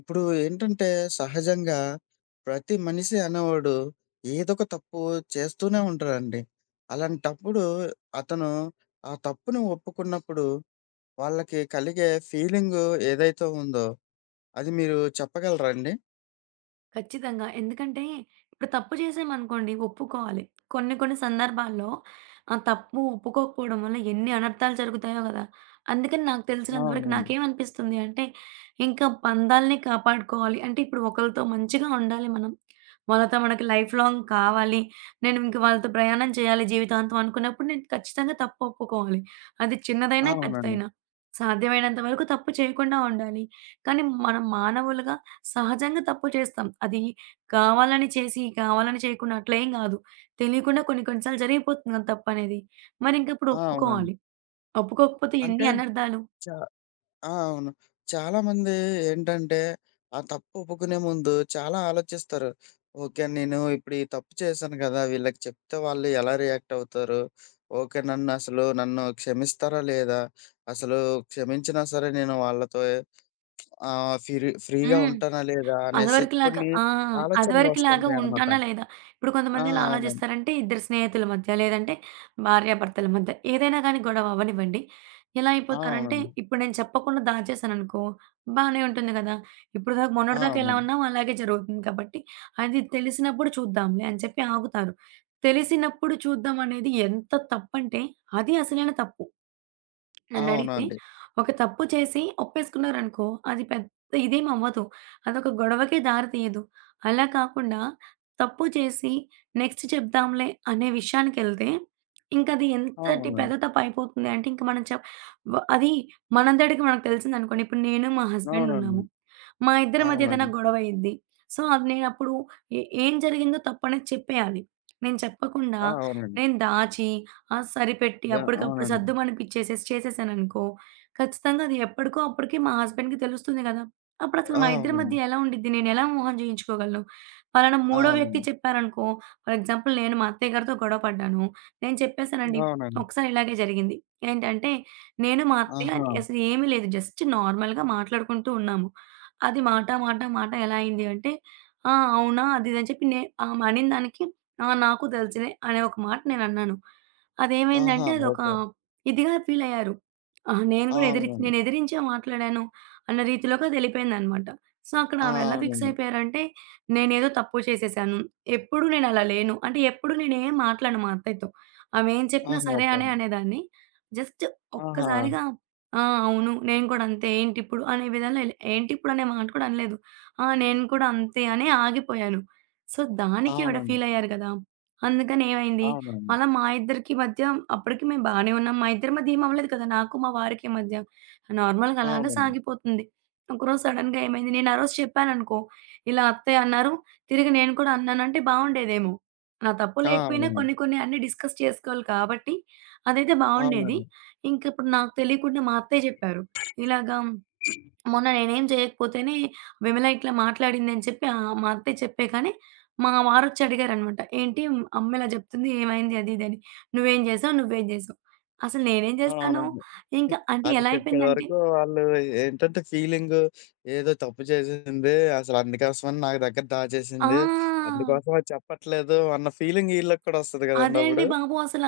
ఇప్పుడు ఏంటంటే సహజంగా ప్రతి మనిషి అనేవాడు ఏదో ఒక తప్పు చేస్తూనే ఉంటారండి. అలాంటప్పుడు అతను ఆ తప్పును ఒప్పుకున్నప్పుడు వాళ్ళకి కలిగే ఫీలింగ్ ఏదైతే ఉందో అది మీరు చెప్పగలరా అండి? ఖచ్చితంగా. ఎందుకంటే, ఇప్పుడు తప్పు చేశామనుకోండి ఒప్పుకోవాలి. కొన్ని కొన్ని సందర్భాల్లో ఆ తప్పు ఒప్పుకోకపోవడం వల్ల ఎన్ని అనర్థాలు జరుగుతాయో గదా! అందుకని నాకు అవునండి, తెలిసినంత వరకు అవునండి. నాకేమనిపిస్తుంది అంటే, ఇంకా బంధాల్ని కాపాడుకోవాలి. అంటే ఇప్పుడు ఒకళ్ళతో మంచిగా ఉండాలి మనం. వాళ్ళతో మనకి లైఫ్ లాంగ్ కావాలి. నేను ఇంక వాళ్ళతో ప్రయాణం చేయాలి జీవితాంతం అనుకున్నప్పుడు నేను ఖచ్చితంగా తప్పు ఒప్పుకోవాలి. అది ఆ, చిన్నదైనా, అవునండి. పెద్దదైనా. సాధ్యమైనంత వరకు తప్పు చేయకుండా ఉండాలి. కానీ మనం మానవులుగా సహజంగా తప్పు చేస్తాం. అది కావాలని చేసి, కావాలని చేయకుండా అట్లేం గాదు. తెలియకుండా కొన్ని కొన్ని సార్లు జరిగిపోతుంది కదా తప్పనేది. మరింకప్పుడు ఆ, అవునండి. ఒప్పుకోవాలి. ఒప్పుకోకపోతే ఎన్ని అంటే అనర్థాలు. చా ఆ, అవును. చాలామంది ఏంటంటే, ఆ తప్పు ఒప్పుకునే ముందు చాలా ఆలోచిస్తారు. ఓకే, నేను ఇప్పుడు ఈ తప్పు చేశాను కదా! వీళ్ళకి చెప్తే వాళ్ళు ఎలా రియాక్ట్ అవుతారు? ఓకే, నన్ను అసలు నన్ను క్షమిస్తారా లేదా? అసలు క్షమించినా సరే నేను వాళ్ళతో ఫ్రీగా హ్మ్. ఉంటానా లేదా? అనేసి అదివరకులాగా కొన్ని ఆ! అదివరకులాగా ఆలోచనలొస్తుంటాయనమాట. ఉంటానా లేదా? ఇప్పుడు ఆ, కొంతమంది ఎలా అవునండి. ఆలోచిస్తారంటే, ఇద్దరు స్నేహితుల మధ్య లేదంటే భార్యాభర్తల మధ్య ఏదైనా గానీ గొడవ అవ్వనివ్వండి. ఎలా ఆ, అయిపోతారంటే, అవునండి. ఇప్పుడు నేను చెప్పకుండా దాచేశాననుకో బానే ఉంటుంది గదా! ఇప్పటిదాకా ఆ, మొన్నటిదాకా ఎలా ఉన్నామో అలాగే జరుగుతుంది కాబట్టి, అది తెలిసినప్పుడు చూద్దాంలే అని చెప్పి ఆగుతారు. తెలిసినప్పుడు చూద్దాం అనేది ఎంత తప్పంటే, అది అసలైన తప్పు. నన్నడిగితే అవునండి. ఒక తప్పు చేసి ఒప్పేసుకున్నారనుకో, అది పెద్ద ఇదేం అవ్వదు. అదొక గొడవకే దారి తీయదు. అలా కాకుండా తప్పు చేసి నెక్స్ట్ చెప్దాంలే అనే విషయానికెళ్తే, ఇంకది ఆ, ఎంతటి అవునండి. పెద్ద తప్పయిపోతుంది అంటే, ఇంక మనం చెప్ వ అది మనంతటికి మనకు తెలిసిందనుకోండి. ఇప్పుడు నేను, మా ఆ, హస్బెండ్ అవునండి. ఉన్నాము. మా ఇద్దరి అవునండి, మధ్య ఏదైనా అవునండి. గొడవయిద్ది. సో, అది నేనప్పుడు ఏం జరిగిందో తప్పనేది చెప్పేయాలి. నేను చెప్పకుండా, ఆ, అవునండి. నేను దాచి సరిపెట్టి వ అప్పటికప్పుడు అవునండి. సద్దుమణిపిచ్చేసేసి చేసేసాననుకో, ఖచ్చితంగా అది ఎప్పటికో అప్పటికి మా హస్బెండ్‌కి తెలుస్తుంది గదా! అప్పుడసలు ఆ, మా ఇద్దరి అవునండి. మధ్య ఎలా ఉండిద్ది? నేనెలా మోహం చేయించుకోగలను? పలానా మూడో వ్యక్తి అవునండి. చెప్పారనుకో, ఫర్ ఎగ్జాంపుల్ నేను మా అత్తయ్య గారితో గొడవ పడ్డాను. నేను చెప్పేసానండి. అవునండి. ఒకసారి ఇలాగే జరిగింది. ఏంటంటే, నేను మా అత్తయ్య ఆహా! అసలు ఏమీ లేదు. జస్ట్ నార్మల్‌గా మాట్లాడుకుంటూ ఉన్నాము. అది మాట, మాట, మాట ఎలా అయింది అంటే, "ఆ! అవునా?" అది ఇది అని చెప్పి నే ఆమె అనిన దానికి, "ఆ! నాకు తెలుసులే" అనే ఒక మాట నేనన్నాను. ఆహా, అదేమైందంటే అదొక ఓకే. ఇదిగా ఫీలయ్యారు. నేను గూడా ఎదిరి అవునండి. నేను ఎదిరించే మాట్లాడాను అన్న రీతిలోకి అదెళ్ళిపోయిందనమాట. సో, అక్కడ ఆ, ఆవిడెలా ఫిక్స్ అవునండి. అయిపోయారంటే, నేనేదో తప్పు చేసేసాను. ఎప్పుడు నేనలా లేను. అంటే ఎప్పుడు నేనేం మాట్లాడను మా అత్తయ్యతో. ఆమేం చెప్పినా ఆహా, సరే ఓకే అనే అండి. అనేదాన్ని. జస్ట్ ఆహా! ఒక్కసారిగా ఆ! అవును. నేను కూడా అంతే. ఏంటిప్పుడు అనే విధంలో ఎల్ ఏంటిప్పుడు అనే మాట కూడా అనలేదు. ఆ! నేను కూడా అంతే అని ఆగిపోయాను. సో, దానికి ఆవిడ అవునండి. ఫీలయ్యారు గదా! అందుకని ఏమైంది, అవునండి. అలా మా ఇద్దరికి మధ్య అప్పటికి మేము బానే ఉన్నాం. మా ఇద్దరి మధ్య ఏం అవ్వలేదు కదా! నాకు మా వారికి మధ్య. నార్మల్‌గా అలాగే అవునండి. సాగిపోతుంది. ఒకరోజు సడెన్‌గా ఏమైంది, నేను ఆ రోజు చెప్పాననుకో, ఇలా అత్తయ్య అన్నారు, తిరిగి నేను కూడా అన్నానంటే బావుండేదేమో. నా తప్పు ఆ, లేకపోయినా అవునండి. కొన్ని కొన్ని అన్నీ డిస్కస్ చేసుకోవాలి కాబట్టి అదైతే బావుండేది. అవునండి. ఇంకిప్పుడు నాకు తెలియకుండా మా అత్తయ్య చెప్పారు. ఇలాగా మొన్న నేనేం చేయకపోతేనే విమల ఇట్లా మాట్లాడిందని చెప్పి మా అత్తయ్య చెప్పేగానే, మా వారొచ్చి అడిగారనమాట. "ఏంటి అమ్మ ఇలా చెప్తుంది ఏమైంది?" అది ఇది అని. "నువ్వేం చేసావు? నువ్వేం చేసావు?" అసలు నేనేం చేస్తాను? అవునండి. ఇంకా అంటే అది ఎలా చెప్పే అయిపోయిందంటే వరకు వాళ్ళు ఏంటంటే ఫీలింగు ఏదో తప్పు చేసేసింది. అసలు అందుకోసమని నా దగ్గర ఆ! దాచేసింది. అందుకోసం అది చెప్పట్లేదు అన్న ఫీలింగ్ వీళ్ళకి కూడా వస్తది అదే కదండప్పుడు. అండి బాబు అసల.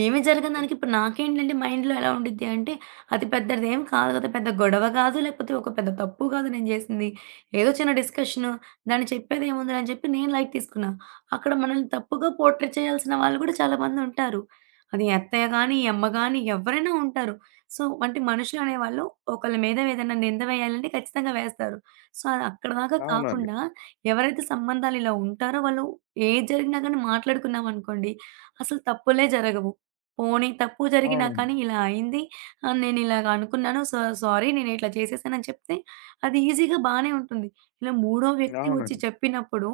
ఏమి జరగదానికి ఇప్పుడు నాకేంటంటే మైండ్‌లో ఎలా ఉండిద్ది అంటే, అది పెద్దదేం కాదు కదా! పెద్ద గొడవ కాదు, లేకపోతే ఒక పెద్ద తప్పు కాదు నేను చేసింది. ఏదో చిన్న డిస్కషను. దాన్ని చెప్పేదేముందిలే అని చెప్పి నేను లైట్ తీసుకున్నా. అక్కడ మనల్ని తప్పుగా పోర్ట్రేట్ చేయాల్సిన వాళ్ళు కూడా చాలామందుంటారు. అది అత్తయ్య గానీ, అమ్మ గానీ ఎవరైనా ఉంటారు. సో, అంటే మనుషులు అనేవాళ్ళు ఒకళ్ళ మీద ఏదైనా నింద వేయాలంటే ఖచ్చితంగా వేస్తారు. సో, అది అక్కడ దాకా అవునండి. కాకుండా ఎవరైతే సంబంధాలు ఇలా ఉంటారో వాళ్ళు ఏది జరిగినా గానీ మాట్లాడుకున్నామనుకోండి అసలు తప్పులే జరగవు. పోనీ తప్పు జరిగినా అవునండి. కానీ ఇలా అయింది. నేనిలాగ అనుకున్నాను. సో, సారీ నేనిట్లా చేసేసానని చెప్తే అది ఈజీగా బానే ఉంటుంది. ఇలా మూడో వ్యక్తి వచ్చి అవునండి. చెప్పినప్పుడు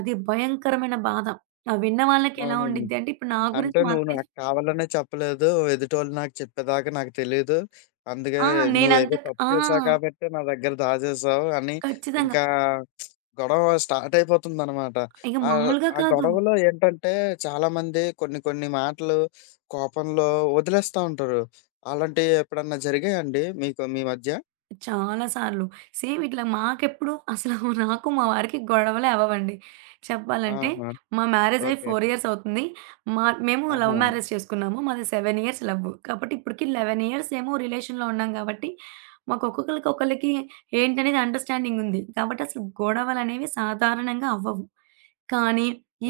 అది భయంకరమైన బాధ. ఆ విన్న వాళ్ళకి ఎలా అవునండి. ఉండిద్ది అంటే ఇప్పుడు నా గురించి అంటే మా నువ్వు అత్తయ్య నాకు చెప్ కావాలనే చెప్పలేదు. ఎదుటోళ్ళు నాకు చెప్పేదాకా నాకు తెలీదు. అందుకే ఆ! నేనంత నువ్వేదో తప్పు ఆ! చేశావు కాబట్టి నా దగ్గర దాచేసావు అని ఖచ్చితంగా. ఇంకా గొడవ స్టార్ట్ అయిపోతుందనమాట. ఇక ఆహ్, మామూలుగా ఆ ఆ కాదు. గొడవలో ఏంటంటే చాలామంది కొన్ని కొన్ని మాటలు కోపంలో వదిలేస్తా ఉంటారు. అలాంటియి ఎప్పుడన్నా జరిగాయండి మీకు మీ మధ్య? చాలా సార్లు. సేమ్ ఇట్లా మాకెప్పుడు అసలు నాకు మా వారికి గొడవలే అవ్వవండి. చెప్పాలంటే ఆహా, మా మ్యారేజ్ అయ్యి ఓకే. 4 ఇయర్స్ అవుతుంది. మేము లవ్ ఆహా, మ్యారేజ్ చేసుకున్నాము. మాది 7 ఇయర్స్ లవ్. కాబట్టి ఇప్పటికి 11 ఇయర్స్ ఏమో రిలేషన్‌లో ఉన్నాం కాబట్టి, మాకు ఒక్కొక్కళ్ళకి ఒకళ్ళకి ఏంటనేది అండర్‌స్టాండింగ్ ఉంది. కాబట్టి అసలు గొడవలనేవి సాధారణంగా అవ్వవు. కానీ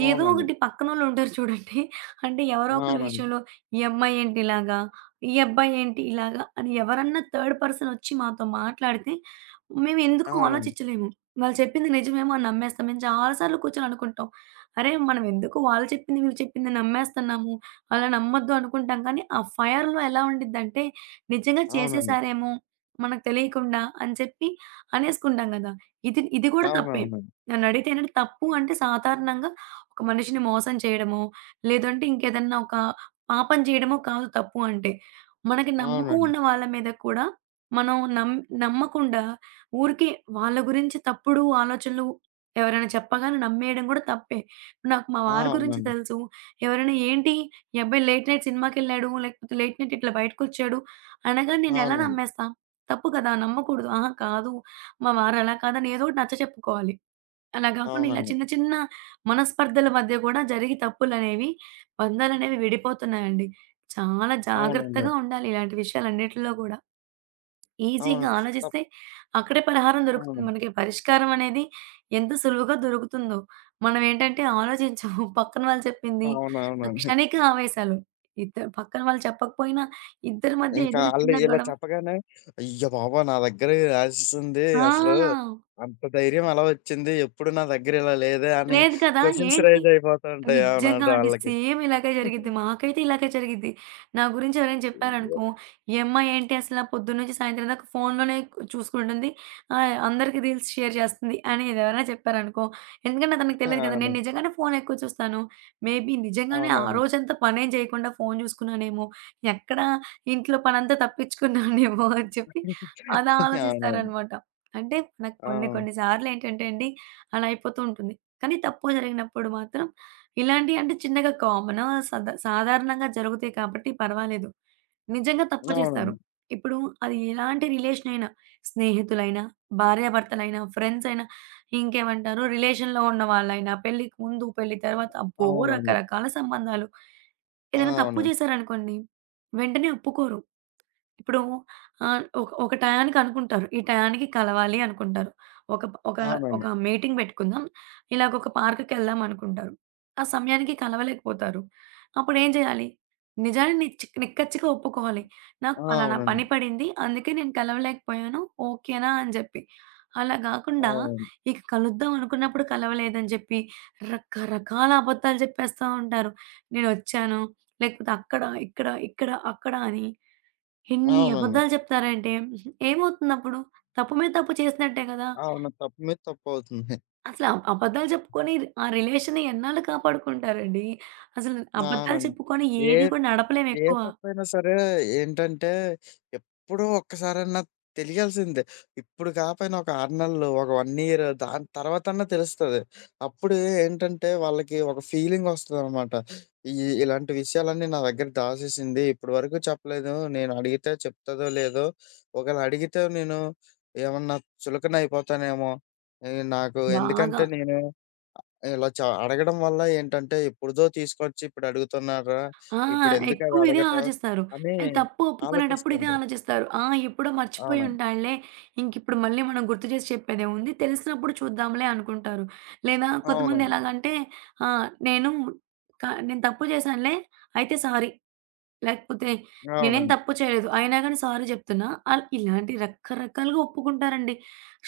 ఏదో అవునండి. ఒకటి పక్కనోళ్ళు ఉంటారు చూడండి. అంటే ఎవరో ఒకళ్ళ అవునండి. విషయంలో ఈ అమ్మాయి ఏంటి ఇలాగా? ఈ అబ్బాయేంటి ఇలాగా అని ఎవరన్నా థర్డ్ పర్సన్ ఒచ్చి మాతో మాట్లాడితే, మేమెందుకు అవునండి. ఆలోచించలేము. వాళ్ళు చెప్పింది నిజమేమో అని నమ్మేస్తాం. మేము చాలా సార్లు కూర్చొని అనుకుంటాం. అరే! మనం ఎందుకు వాళ్ళు చెప్పింది, వీళ్ళు చెప్పింది నమ్మేస్తున్నాము. అలా నమ్మొద్దు అనుకుంటాం కానీ, ఆ ఫైర్‌లో ఎలా ఉండిద్దంటే, నిజంగా అవునండి. చేసేసారేమో మనకు తెలియకుండా అని చెప్పి అనేసుకుంటాం గదా! ఇది ఇది గూడా తప్పే. అవునవునండి. నన్నడిగితే ఏంటంటే తప్పు అంటే సాధారణంగా ఒక మనిషిని మోసం చేయడమో, లేదంటే ఇంకేదన్నా ఒక పాపం చేయడమో కాదు తప్పు అంటే. మనకి నమ్మకం అవునండి. ఉన్న వాళ్ళ మీద కూడా మనం నమ్మకుండా ఊరికే వాళ్ళ గురించి తప్పుడు ఆలోచనలు ఎవరైనా చెప్పగానే నమ్మేయడం కూడా తప్పే. నాకు మా ఆ, వారి గురించి అవునండి. తెలుసు. ఎవరైనా ఏంటి ఈ అబ్బాయి లేట్ నైట్ సినిమాకెళ్ళాడు. లేకపోతే లేట్ నైట్ ఇట్లా బయటకొచ్చాడు అనగానే నేనెలా అవునండి. నమ్మేస్తా? తప్పు కదా! నమ్మకూడదు. ఆహా! కాదు మా వారు అలా కాదని ఏదోకటి నచ్చచెప్పుకోవాలి. అలా గాకుండా ఇలా అవునండి. చిన్న చిన్న మనస్పర్ధల మధ్య గూడా జరిగి తప్పులనేవి, బంధాలనేవి విడిపోతున్నాయండి. చాలా అవునండి. జాగ్రత్తగా ఉండాలి ఇలాంటి విషయాలన్నిటిలో గూడా. అవును. ఈజీగా తప్ ఆలోచిస్తే అక్కడే పరిహారం అవును. దొరుకుతుంది మనకి. పరిష్కారం అనేది ఎంత సులువుగా దొరుకుతుందో. మనమేంటంటే ఆలోచించము. పక్కన వాళ్ళు చెప్పింది ఆ అవునవునండి. క్షణిక ఆవేశాలు. ఇద్దరు పక్కన వాళ్ళు చెప్పకపోయినా ఇద్దరి మధ్య ఇంకా ఏదైనా ఆళ్ళు చిన్న ఇలా గొడవ చెప్పగానే, అయ్య బాబోయ్! నా దగ్గర రాసేసింది అసలు ఆ! అంత ధైర్యం ఎలా వచ్చింది? ఎప్పుడు నా దగ్గర ఇలా లేదే అని లేదు కదా! క్వెషన్స్ ఏంటి రైజ్ అయిపోతూ ఉంటాయి. నిజంగా అవునండి అండి. ఆళ్ళకి. సేమ్ ఇలాగే జరిగిద్ది. మాకైతే ఇలాగే జరిగిద్ది. నా గురించి ఎవరైనా చెప్పారనుకో, ఈ అమ్మాయి ఏంటి అసల పొద్దున్నుంచి సాయంత్రం దాకా ఫోన్‌లోనే చూసుకుంటుంది. అందరికి రీల్స్ షేర్ చేస్తుంది అనేది ఎవరైనా చెప్పారనుకో, ఎందుకంటే అతనికి తెలీదు కదా! నేను అవును. నిజంగానే ఫోన్ ఎక్కువ చూస్తాను. మేబీ నిజంగానే ఆ అవునండి. రోజంతా పనేం చేయకుండా ఫోన్ చూసుకున్నానేమో, ఎక్కడ ఇంట్లో పనంతా తప్పించుకున్నానేమో అని చెప్పి అలా అవునండి. ఆలోచిస్తారనమాట. అంటే నాకు ఆ, కొన్ని కొన్ని సార్లేంటంటే అండి అలా అయిపోతూ ఉంటుంది. కానీ తప్పు జరిగినప్పుడు మాత్రం ఇలాంటియి అంటే చిన్నగా కామనా? సాధారణంగా జరుగుతాయి కాబట్టి పర్వాలేదు. నిజంగా తప్పు చేస్తారు. అవునండి. ఇప్పుడు అది ఎలాంటి రిలేషన్ అయినా, స్నేహితులైనా, భార్యాభర్తలైనా, ఫ్రెండ్స్ అయినా, ఇంకేమంటారు రిలేషన్‌లో ఉన్న వాళ్ళైనా, పెళ్ళికి ముందు, పెళ్లి తర్వాత అబ్బో! అవునండి. రకరకాల సంబంధాలు. ఏదైనా తప్పు అవునండి. చేశారనుకోండి, వెంటనే ఒప్పుకోరు. ఇప్పుడు ఒక ఒక టయానికి అనుకుంటారు. ఈ టయానికి కలవాలి అనుకుంటారు. ఒక ఒక ఒక అవునండి. మీటింగ్ పెట్టుకుందాం. ఇలాగ ఒక పార్క్‌కెళ్దాం అనుకుంటారు. ఆ సమయానికి కలవలేకపోతారు. అప్పుడేం చేయాలి? నిజాన్ని నిచ్ నిక్కచ్చిగా ఒప్పుకోవాలి. నాకు పలానా అవునండి. పని పడింది. అందుకే నేను కలవలేకపోయాను. ఓకేనా అని చెప్పి. అలా గాకుండా అవునండి. ఇక కలుద్దాం అనుకున్నప్పుడు కలవలేదని చెప్పి రకరకాల అబద్ధాలు చెప్పేస్తా ఉంటారు. నేనొచ్చాను. లేకపోతే అక్కడ, ఇక్కడ, ఇక్కడ, అక్కడ అని ఎన్ని అవునండి. అబద్ధాలు చెప్తారంటే ఏమవుతుందప్పుడు? తప్పు మీద తప్పు చేసినట్టే కదా! అవును. తప్పు మీద తప్పవుతుంది. అసలు అబ్ అబద్ధాలు చెప్పుకొని ఆ రిలేషన్‌ని ఎన్నాళ్ళు కాపాడుకుంటారండి? అసలు అబద్ధాలు అవునండి. చెప్పుకొని ఏ ఏది కూడా నడపలేం ఏ ఎక్కువ. తప్పైనా సరే ఏంటంటే, ఎప్పుడో ఒక్కసారన్నా తెలియాల్సిందే. ఇప్పుడు కాపోయినా ఒక 6 నెలలు, ఒక 1 ఇయర్ దాని తర్వాతన్నా తెలుస్తది. అప్పుడు ఏంటంటే, వాళ్ళకి ఒక ఫీలింగొస్తదనమాట. ఈ ఇలాంటి విషయాలన్నీ నా దగ్గర దాచేసింది. ఇప్పటివరకు చెప్పలేదు. నేను అడిగితే చెప్తదో లేదో, ఒకవేళ అడిగితే నేను ఏమన్నా చులకన అయిపోతానేమో. ఈ నాకు బాగా. ఎందుకంటే నేను ఇలా అడగడం వల్ల ఏంటంటే ఎప్పుడుదో తీసుకొచ్చి ఇప్పుడు అడుగుతున్నారా? ఆ! ఇప్పుడెందుకు అవి ఎక్కువ ఇదే అడగటం ఆలోచిస్తారు. అని అండ్ తప్పు ఒప్పుకునేటప్పుడు ఇదే ఆలోచిస్తుండ్రు. ఆలోచిస్తారు. ఆ! ఎప్పుడో మర్చిపోయి అవునండి. ఉంటాడులే. ఇంకిప్పుడు మళ్ళీ మనం గుర్తు చేసి చెప్పేదేముంది. తెలిసినప్పుడు చూద్దాంలే అనుకుంటారు. లేదా కొంతమంది అవునండి. ఎలాగంటే నేను క నేను తప్పు చేశానులే అయితే సారీ. లేకపోతే నేనేం అవునండి. తప్పు చేయలేదు. అయినా గాని సారీ జెప్తున్నా. ఆళ్ళు ఇలాంటి రకరకాలుగా ఒప్పుకుంటారండి.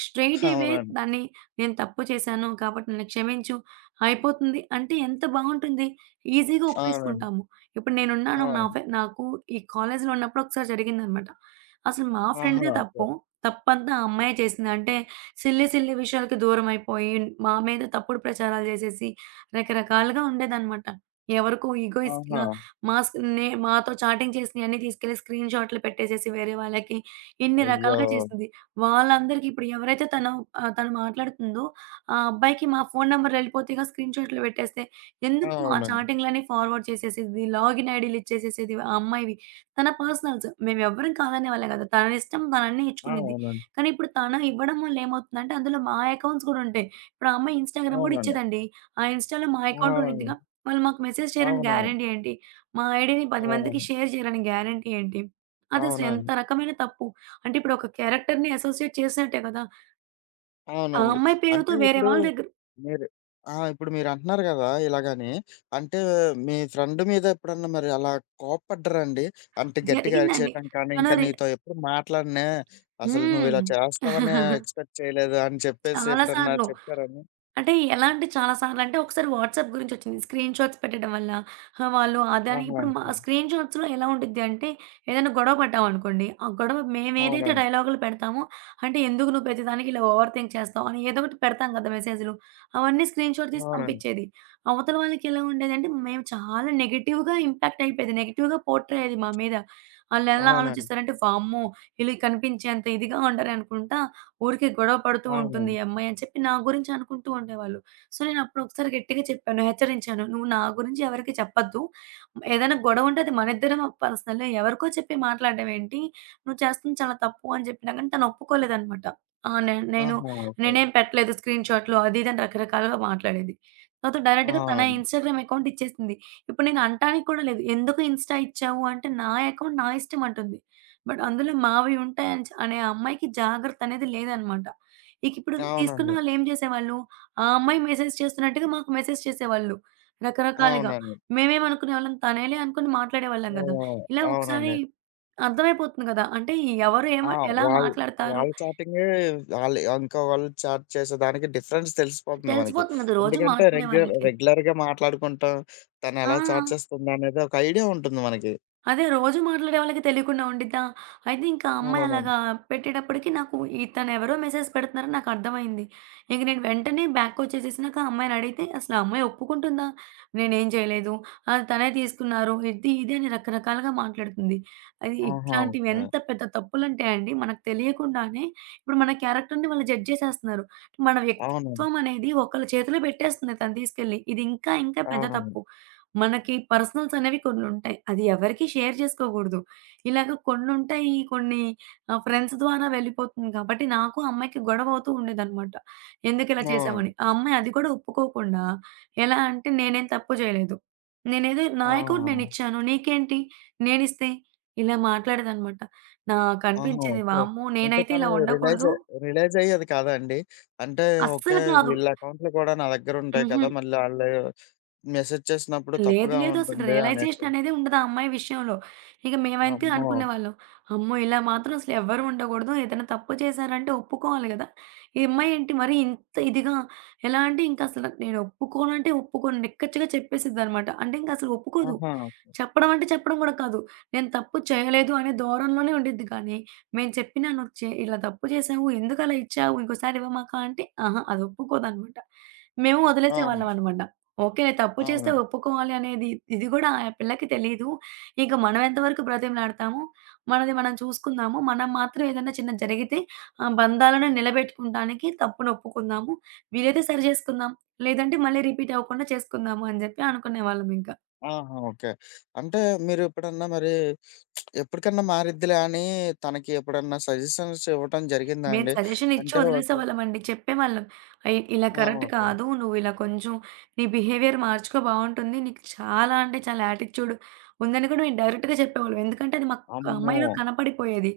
స్ట్రెయిట్ అవే అవునండి. దాన్ని నేను తప్పు చేశాను కాబట్టి నన్ను క్షమించు, అయిపోతుంది అంటే ఎంత బావుంటుంది. ఈజీగా అవునండి. ఒప్పేసుకుంటాము. ఇప్పుడు నేనున్నాను నా అవును. ఫె నాకు ఈ కాలేజీలో ఉన్నప్పుడు ఒకసారి జరిగిందనమాట. అసలు మా ఆహా, ఫ్రెండ్‌దే ఓకే. తప్పు. తప్పంతా ఆ అమ్మాయే చేసింది. అంటే సిల్లి సిల్లి విషయాలకి దూరమైపోయి, మా మీద తప్పుడు ప్రచారాలు జేసేసి రకరకాలుగా ఉండేదనమాట. ఎవరికో ఆహా! ఈగోయిస్ట్‌గా మా స్ నే మాతో చాటింగ్ చేసినయన్నీ తీసుకెళ్ళి స్క్రీన్ షాట్లు పెట్టేసేసి వేరే వాళ్ళకి, ఇన్ని అయ్యో! రకాలుగా చేసింది. వాళ్ళందరికీ ఇప్పుడు ఎవరైతే తను తను మాట్లాడుతుందో, ఆ అబ్బాయికి మా ఫోను నంబర్‌లు ఎళ్ళిపోతాయిగా స్క్రీన్ షాట్లు పెట్టేస్తే. ఎందుకు ఆ అవునండి. చాటింగ్‌లన్నీ ఫార్వర్డ్ చేసేసేది, లాగిన్ ఐడీలు ఇచ్చేసేసేది ఆ అమ్మాయివి. తన పర్సనల్స్. మేమెవ్వరం కాదనేవాళ్ళం కాదు. తన ఇష్టం తనన్నీ ఇచ్చుకునేది. అవునండి. కానీ ఇప్పుడు తను ఇవ్వడం వల్ల ఏమవుతుందంటే, అందులో మా అకౌంట్స్ కూడా ఉంటాయి. ఇప్పుడు ఆ అమ్మాయి ఇన్‌స్టాగ్రామ్ కూడా అవునండి. ఇచ్చేదండి. ఆ ఇన్‌స్టాలో మా అకౌంట్ అవునండి. ఉండిద్దిగా. వాళ్ళు మాకు మెసేజ్ చేయరని అవునవును. గ్యారంటీ ఏంటి? మా ఐడియా‌ని 10 మందికి అవునండి. షేర్ జేయరని గ్యారంటీ ఏంటి? అదసలు ఎంత అవునండి. రకమైన తప్పు. అంటే ఇప్పుడు ఒక క్యారెక్టర్‌ని అసోసియేట్ చేసినట్టే కదా! ఆ అవునండి. అమ్మాయి అంటే పేరుతో వేరే ఇప్పుడు వాళ్ళ దగ్గర మీరు ఆ! ఇప్పుడు మీరంటున్నారు గదా! ఇలాగని. అంటే మీ ఫ్రెండ్ మీద ఎప్పుడన్నా మరి అలా కోప్పడ్డారా అండి? అంటే గట్టిగా జరిగిందండి. అరిచేయటం కానీ, తను ఇంకా రి నీతో ఎప్పుడు మాట్లాడనే, అసలు హ్మ్. నువ్విలా చేస్తావని ఎక్స్‌పెక్ట్ చేయలేదు అని చెప్పేసి చాలా ఎప్పుడన్నా సార్లు. చెప్పారని? అంటే ఎలా అంటే చాలా సార్లంటే ఒకసారి వాట్సాప్ గురించొచ్చింది. స్క్రీన్‌షాట్స్ పెట్టడం వల్ల వాళ్ళు అదని ఆహా, ఇప్పుడు మా ఓకే. స్క్రీన్‌షాట్స్‌లో ఎలా ఉండిద్ది అంటే ఏదైనా గొడవ పడ్డామనుకోండి, ఆ గొడవ మేమేదైతే అవునండి. డైలాగులు పెడతామో అంటే "ఎందుకు నువ్వు ప్రతిదానికి ఇలా ఓవర్ థింక్ చేస్తావు" అని ఏదో ఒకటి పెడతాం కదా! మెసేజ్‌లు. అవన్నీ స్క్రీన్‌షాట్ తీసి అవునండి. పంపించేది. అవతల వాళ్ళకి ఎలా ఉండేదంటే మేము చాలా నెగెటివ్‌గా ఇంపాక్ట్ అయిపోయేది. నెగెటివ్‌గా పోర్ట్రే అయ్యేది మా మీద. ఆళ్ళెలా అవునండి. ఆలోచిస్తారంటే వామ్మో! వీళ్ళకి కనిపించేంత ఇదిగా ఉండరనుకుంటా ఊరికే గొడవ పడుతూ ఉంటుంది అవునండి. ఈ అమ్మాయి అని చెప్పి నా గురించి అనుకుంటూ ఉండేవాళ్ళు. సో, నేనప్పుడు ఒకసారి గట్టిగా చెప్పాను, హెచ్చరించాను. "నువ్వు నా గురించి ఎవరికీ చెప్పొద్దు. ఏదైనా గొడవ ఉంటే అది మనిద్దరం పర్సనల్. ఎవరికో చెప్పి మాట్లాడడం ఏంటి? నువ్వు చేస్తుంది చాలా తప్పు" అని చెప్పినా కానీ తను ఒప్పుకోలేదనమాట. ఆ! నేను ఆహా, ఓకే. నేనేం పెట్టలేదు స్క్రీన్‌షాట్లు అది ఇది అని రకరకాలుగా మాట్లాడేది. తర్వాత డైరెక్ట్‌గా తన అవునండి. ఇన్‌స్టాగ్రామ్ అకౌంట్ ఇచ్చేసింది. ఇప్పుడు నేను అనటానికి కూడా లేదు. "ఎందుకు ఇన్‌స్టా ఇచ్చావు?" అంటే, "నా అకౌంట్ నా ఇష్టం" అంటుంది. బట్ అందులో మావి ఉంటాయని చ అనే అమ్మాయికి జాగ్రత్త అనేది లేదనమాట. ఇకిప్పుడు తీసుకున్న అవునండి. వాళ్ళేం జేసేవాళ్ళు, ఆ అమ్మాయి మెసేజ్ చేస్తున్నట్టుగా మాకు మెసేజ్ చేసేవాళ్ళు రకరకాలుగా. అవునండి. మేమేమనుకునేవాళ్ళం తనేలే అనుకుని మాట్లాడేవాళ్ళం గదా! ఓహ్! ఇలా ఒకసారి అవునండి. అర్థమైపోతుంది గదా! అంటే ఎవరు ఏమ ఆ! ఎలా వాళ్ మాట్లాడతారు వాళ్ళ చాటింగే వాళ్ళు ఇంకా వాళ్ళు చాట్ చేసేదానికి డిఫరెన్స్ తెలిసిపోతుంది మనకి. తెలిసిపోతుంది గదా! రోజు ఎందుకంటే మాట్లాడే రెగ్యులర్ వాళ్ళకి. రెగ్యులర్‌గా మాట్లాడుకుంటాం. తను ఆ! ఎలా చాట్ చేస్తుందనేది ఒక ఐడియా ఉంటుంది మనకి. అదే రోజు మాట్లాడే వాళ్ళకి తెలియకుండా ఉండిద్దా? అయితే ఇంకా ఆ అమ్మాయి అవును. అలాగా పెట్టేటప్పటికి నాకు ఇతనెవరో మెసేజ్ పెడుతున్నారని నాకర్థమైంది. ఇంక నేను వెంటనే బ్యాక్‌కొచ్చేసేసినాక ఆ అమ్మాయిని అడిగితే అసలు ఆ అమ్మాయి ఒప్పుకుంటుందా? నేనేం చేయలేదు. తనే తీసుకున్నారు. ఇది, ఇది అని రకరకాలుగా మాట్లాడుతుంది. అది ఆహా, ఇట్లాంటివి ఓకే. ఎంత పెద్ద తప్పులంటే అండి మనకు తెలియకుండానే ఇప్పుడు మన క్యారెక్టర్‌ని వాళ్ళు జడ్జ్ చేసేస్తున్నారు. మన అవునండి. వ్యక్తిత్వం అనేది ఒకళ్ళ చేతిలో పెట్టేస్తుంది తను తీసుకెళ్ళి. ఇది ఇంకా, ఇంకా పెద్ద అవునండి. తప్పు. మనకి పర్సనల్స్ అనేవి కొన్నుంటాయి. అది ఎవరికీ షేర్ చేసుకోకూడదు. ఇలాగ కొన్నుంటాయి. కొన్ని ఫ్రెండ్స్ ద్వారా వెళ్ళిపోతుంది కాబట్టి, నాకు ఆ అమ్మాయికి గొడవ అవుతూ ఉండేదనమాట. ఎందుకిలా అవును. చేశావని. ఆ అమ్మాయి అది కూడా ఒప్పుకోకుండా ఎలా అంటే, నేనేం తప్పు చేయలేదు. నేనేదో నా అకౌంట్ ఆ! నేనిచ్చాను. నీకేంటి? నేనిస్తే? ఇలా మాట్లాడేదనమాట. ఆహా, నాకనిపించింది ఓకే. వామ్మో! అంటే నేనైతే తను ఇలా రియలైజ్ ఉండకూడదు. రియలైజ్ అయ్యేది కాదా అండి? అంటే ఓకే. అస్సలు కాదు. వీళ్ళ అకౌంట్లు కూడా నా దగ్గర ఉంటాయి హుహు. కదా! మళ్ళీ ఆళ్ళు మెసేజ్ చేసినప్పుడు లేదు తప్పుగా లేదు. అసలు ఉంటుంది అనేసి. రియలైజేషన్ అనేదే ఉండదు ఆ అమ్మాయి విషయంలో. ఇక మేమైతే అమ్మో! అనుకునేవాళ్ళం. అమ్మో! ఇలా మాత్రం అసలు ఎవ్వరు ఉండకూడదు. ఏదైనా తప్పు చేశారంటే ఒప్పుకోవాలి గదా! ఈ అమ్మాయి ఏంటి మరి ఇంత ఇదిగా ఎలా అంటే ఇంక అసలు నేను ఒప్పుకోనంటే ఒప్పుకోను. నిక్కచ్చిగా చెప్పేసిద్దనమాట. అంటే ఇంక అసలు ఒప్పుకోదు. ఆహా! చెప్పడం అంటే చెప్పడం గూడా కాదు. నేను తప్పు చేయలేదు అనే ధోరణిలోనే ఉండిద్ది కానీ, మేము చెప్పినా నువ్వు చే ఇలా తప్పు చేశావు. ఎందుకలా ఇచ్చావు? ఇంకోసారి ఇవ్వమాక అంటే, అహా! అది ఒప్పుకోదనమాట. మేము అవును. వదిలేసేవాళ్ళమనమాట. ఓకే. నేను తప్పు చేస్తే అవునండి. ఒప్పుకోవాలి అనేది ఇది గూడా ఆ పిల్లకి తెలీదు. ఇక మనం ఎంతవరకు బ్రతిమలాడతాము, మనది మనం చూసుకుందాము. మనం మాత్రం ఏదైనా చిన్నది జరిగితే ఆ బంధాలను నిలబెట్టుకుంటానికి తప్పును ఒప్పుకుందాము. వీలైతే సరి జేసుకుందాం. లేదంటే మళ్ళీ రిపీట్ అవ్వకుండా చేసుకుందాము అని జెప్పి అనుకునేవాళ్ళమింక. ఆహా, ఓకే. అంటే మీరెప్పుడన్నా మరి ఎప్పటికన్నా మారిద్దిలే అని తనకి ఎప్పుడన్నా సజెషన్స్ ఇవ్వటం జరిగిందా మేము అండి? సజెషన్ ఇచ్చి అంటే ఓకే. వదిలేసేవాళ్ళమండి. చెప్పేవాళ్ళం. అయ్ ఇలా ఆ, కరెక్ట్ ఓకే. కాదు. నువ్వు ఇలా కొంచెం నీ బిహేవియర్ మార్చుకో బావుంటుంది. నీకు చాలా అంటే చాలా యాటిట్యూడ్ ఉందని కూడా మేము డైరెక్ట్‌గా చెప్పేవాళ్ళం. ఎందుకంటే అది మాకు అమ్మో! అమ్మాయిలో కనపడిపోయేది.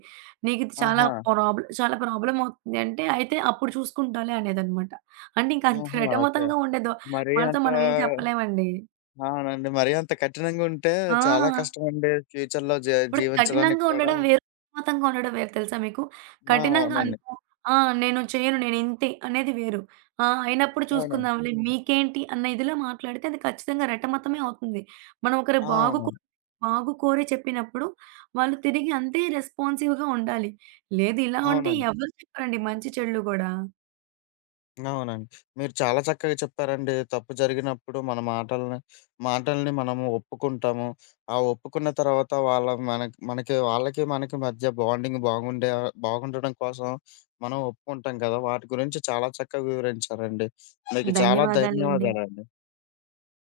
నీకు ఇది చాలా ఆహా! చాలా ప్రాబ్లమ్ అవుతుంది అంటే, అయితే అప్పుడు చూసుకుంటాలే అనేదన్నమాట. అంటే ఇంక అంత ఆహా, ఓకే. రటమతంగా ఉండేదో మరీ మనతో అంత మనం ఏం చెప్పలేమండి. అవునండి. మరీ అంత కఠినంగుంటే ఆ! చాలా కష్టమండి ఫ్యూచర్‌లో ఇప్పుడు జీవించడానికి కఠినంగా కూడా. ఉండడం వేరు, మతంగా ఉండడం వేరు తెలుసా మీకు? ఆ, కఠినంగా అవునండి. అనుకో ఆ! నేను చేయను నేనింతే అనేది వేరు. ఆ! అయినప్పుడు అవును. చూసుకుందాంలే మీకేంటి అన్న ఇదిలో మాట్లాడితే అది ఖచ్చితంగా రెట్టమతమే అవుతుంది. మనం ఒకరి అవును. బాగు కో అవునండి. బాగు కోరి చెప్పినప్పుడు వాళ్ళు తిరిగి అంతే రెస్పాన్సివ్‌గా ఉండాలి. లేదు ఇలా ఉంటే అవునండి. ఎవరు చెప్పరండి మంచి చెడులు గూడా. అవునండి. మీరు చాలా చక్కగా చెప్పారండి. తప్పు జరిగినప్పుడు మన మాటల్ని మాటల్ని మనము ఒప్పుకుంటాము. ఆ ఒప్పుకున్న తర్వాత వాళ్ళకి మనకి మధ్య బాండింగ్ బాగుండడం కోసం మనం ఒప్పుకుంటాం కదా! వాటి గురించి చాలా చక్కగా వివరించారండి. మీకు చాలా ధన్యవాదాలండి. ధన్యవాదాలండి.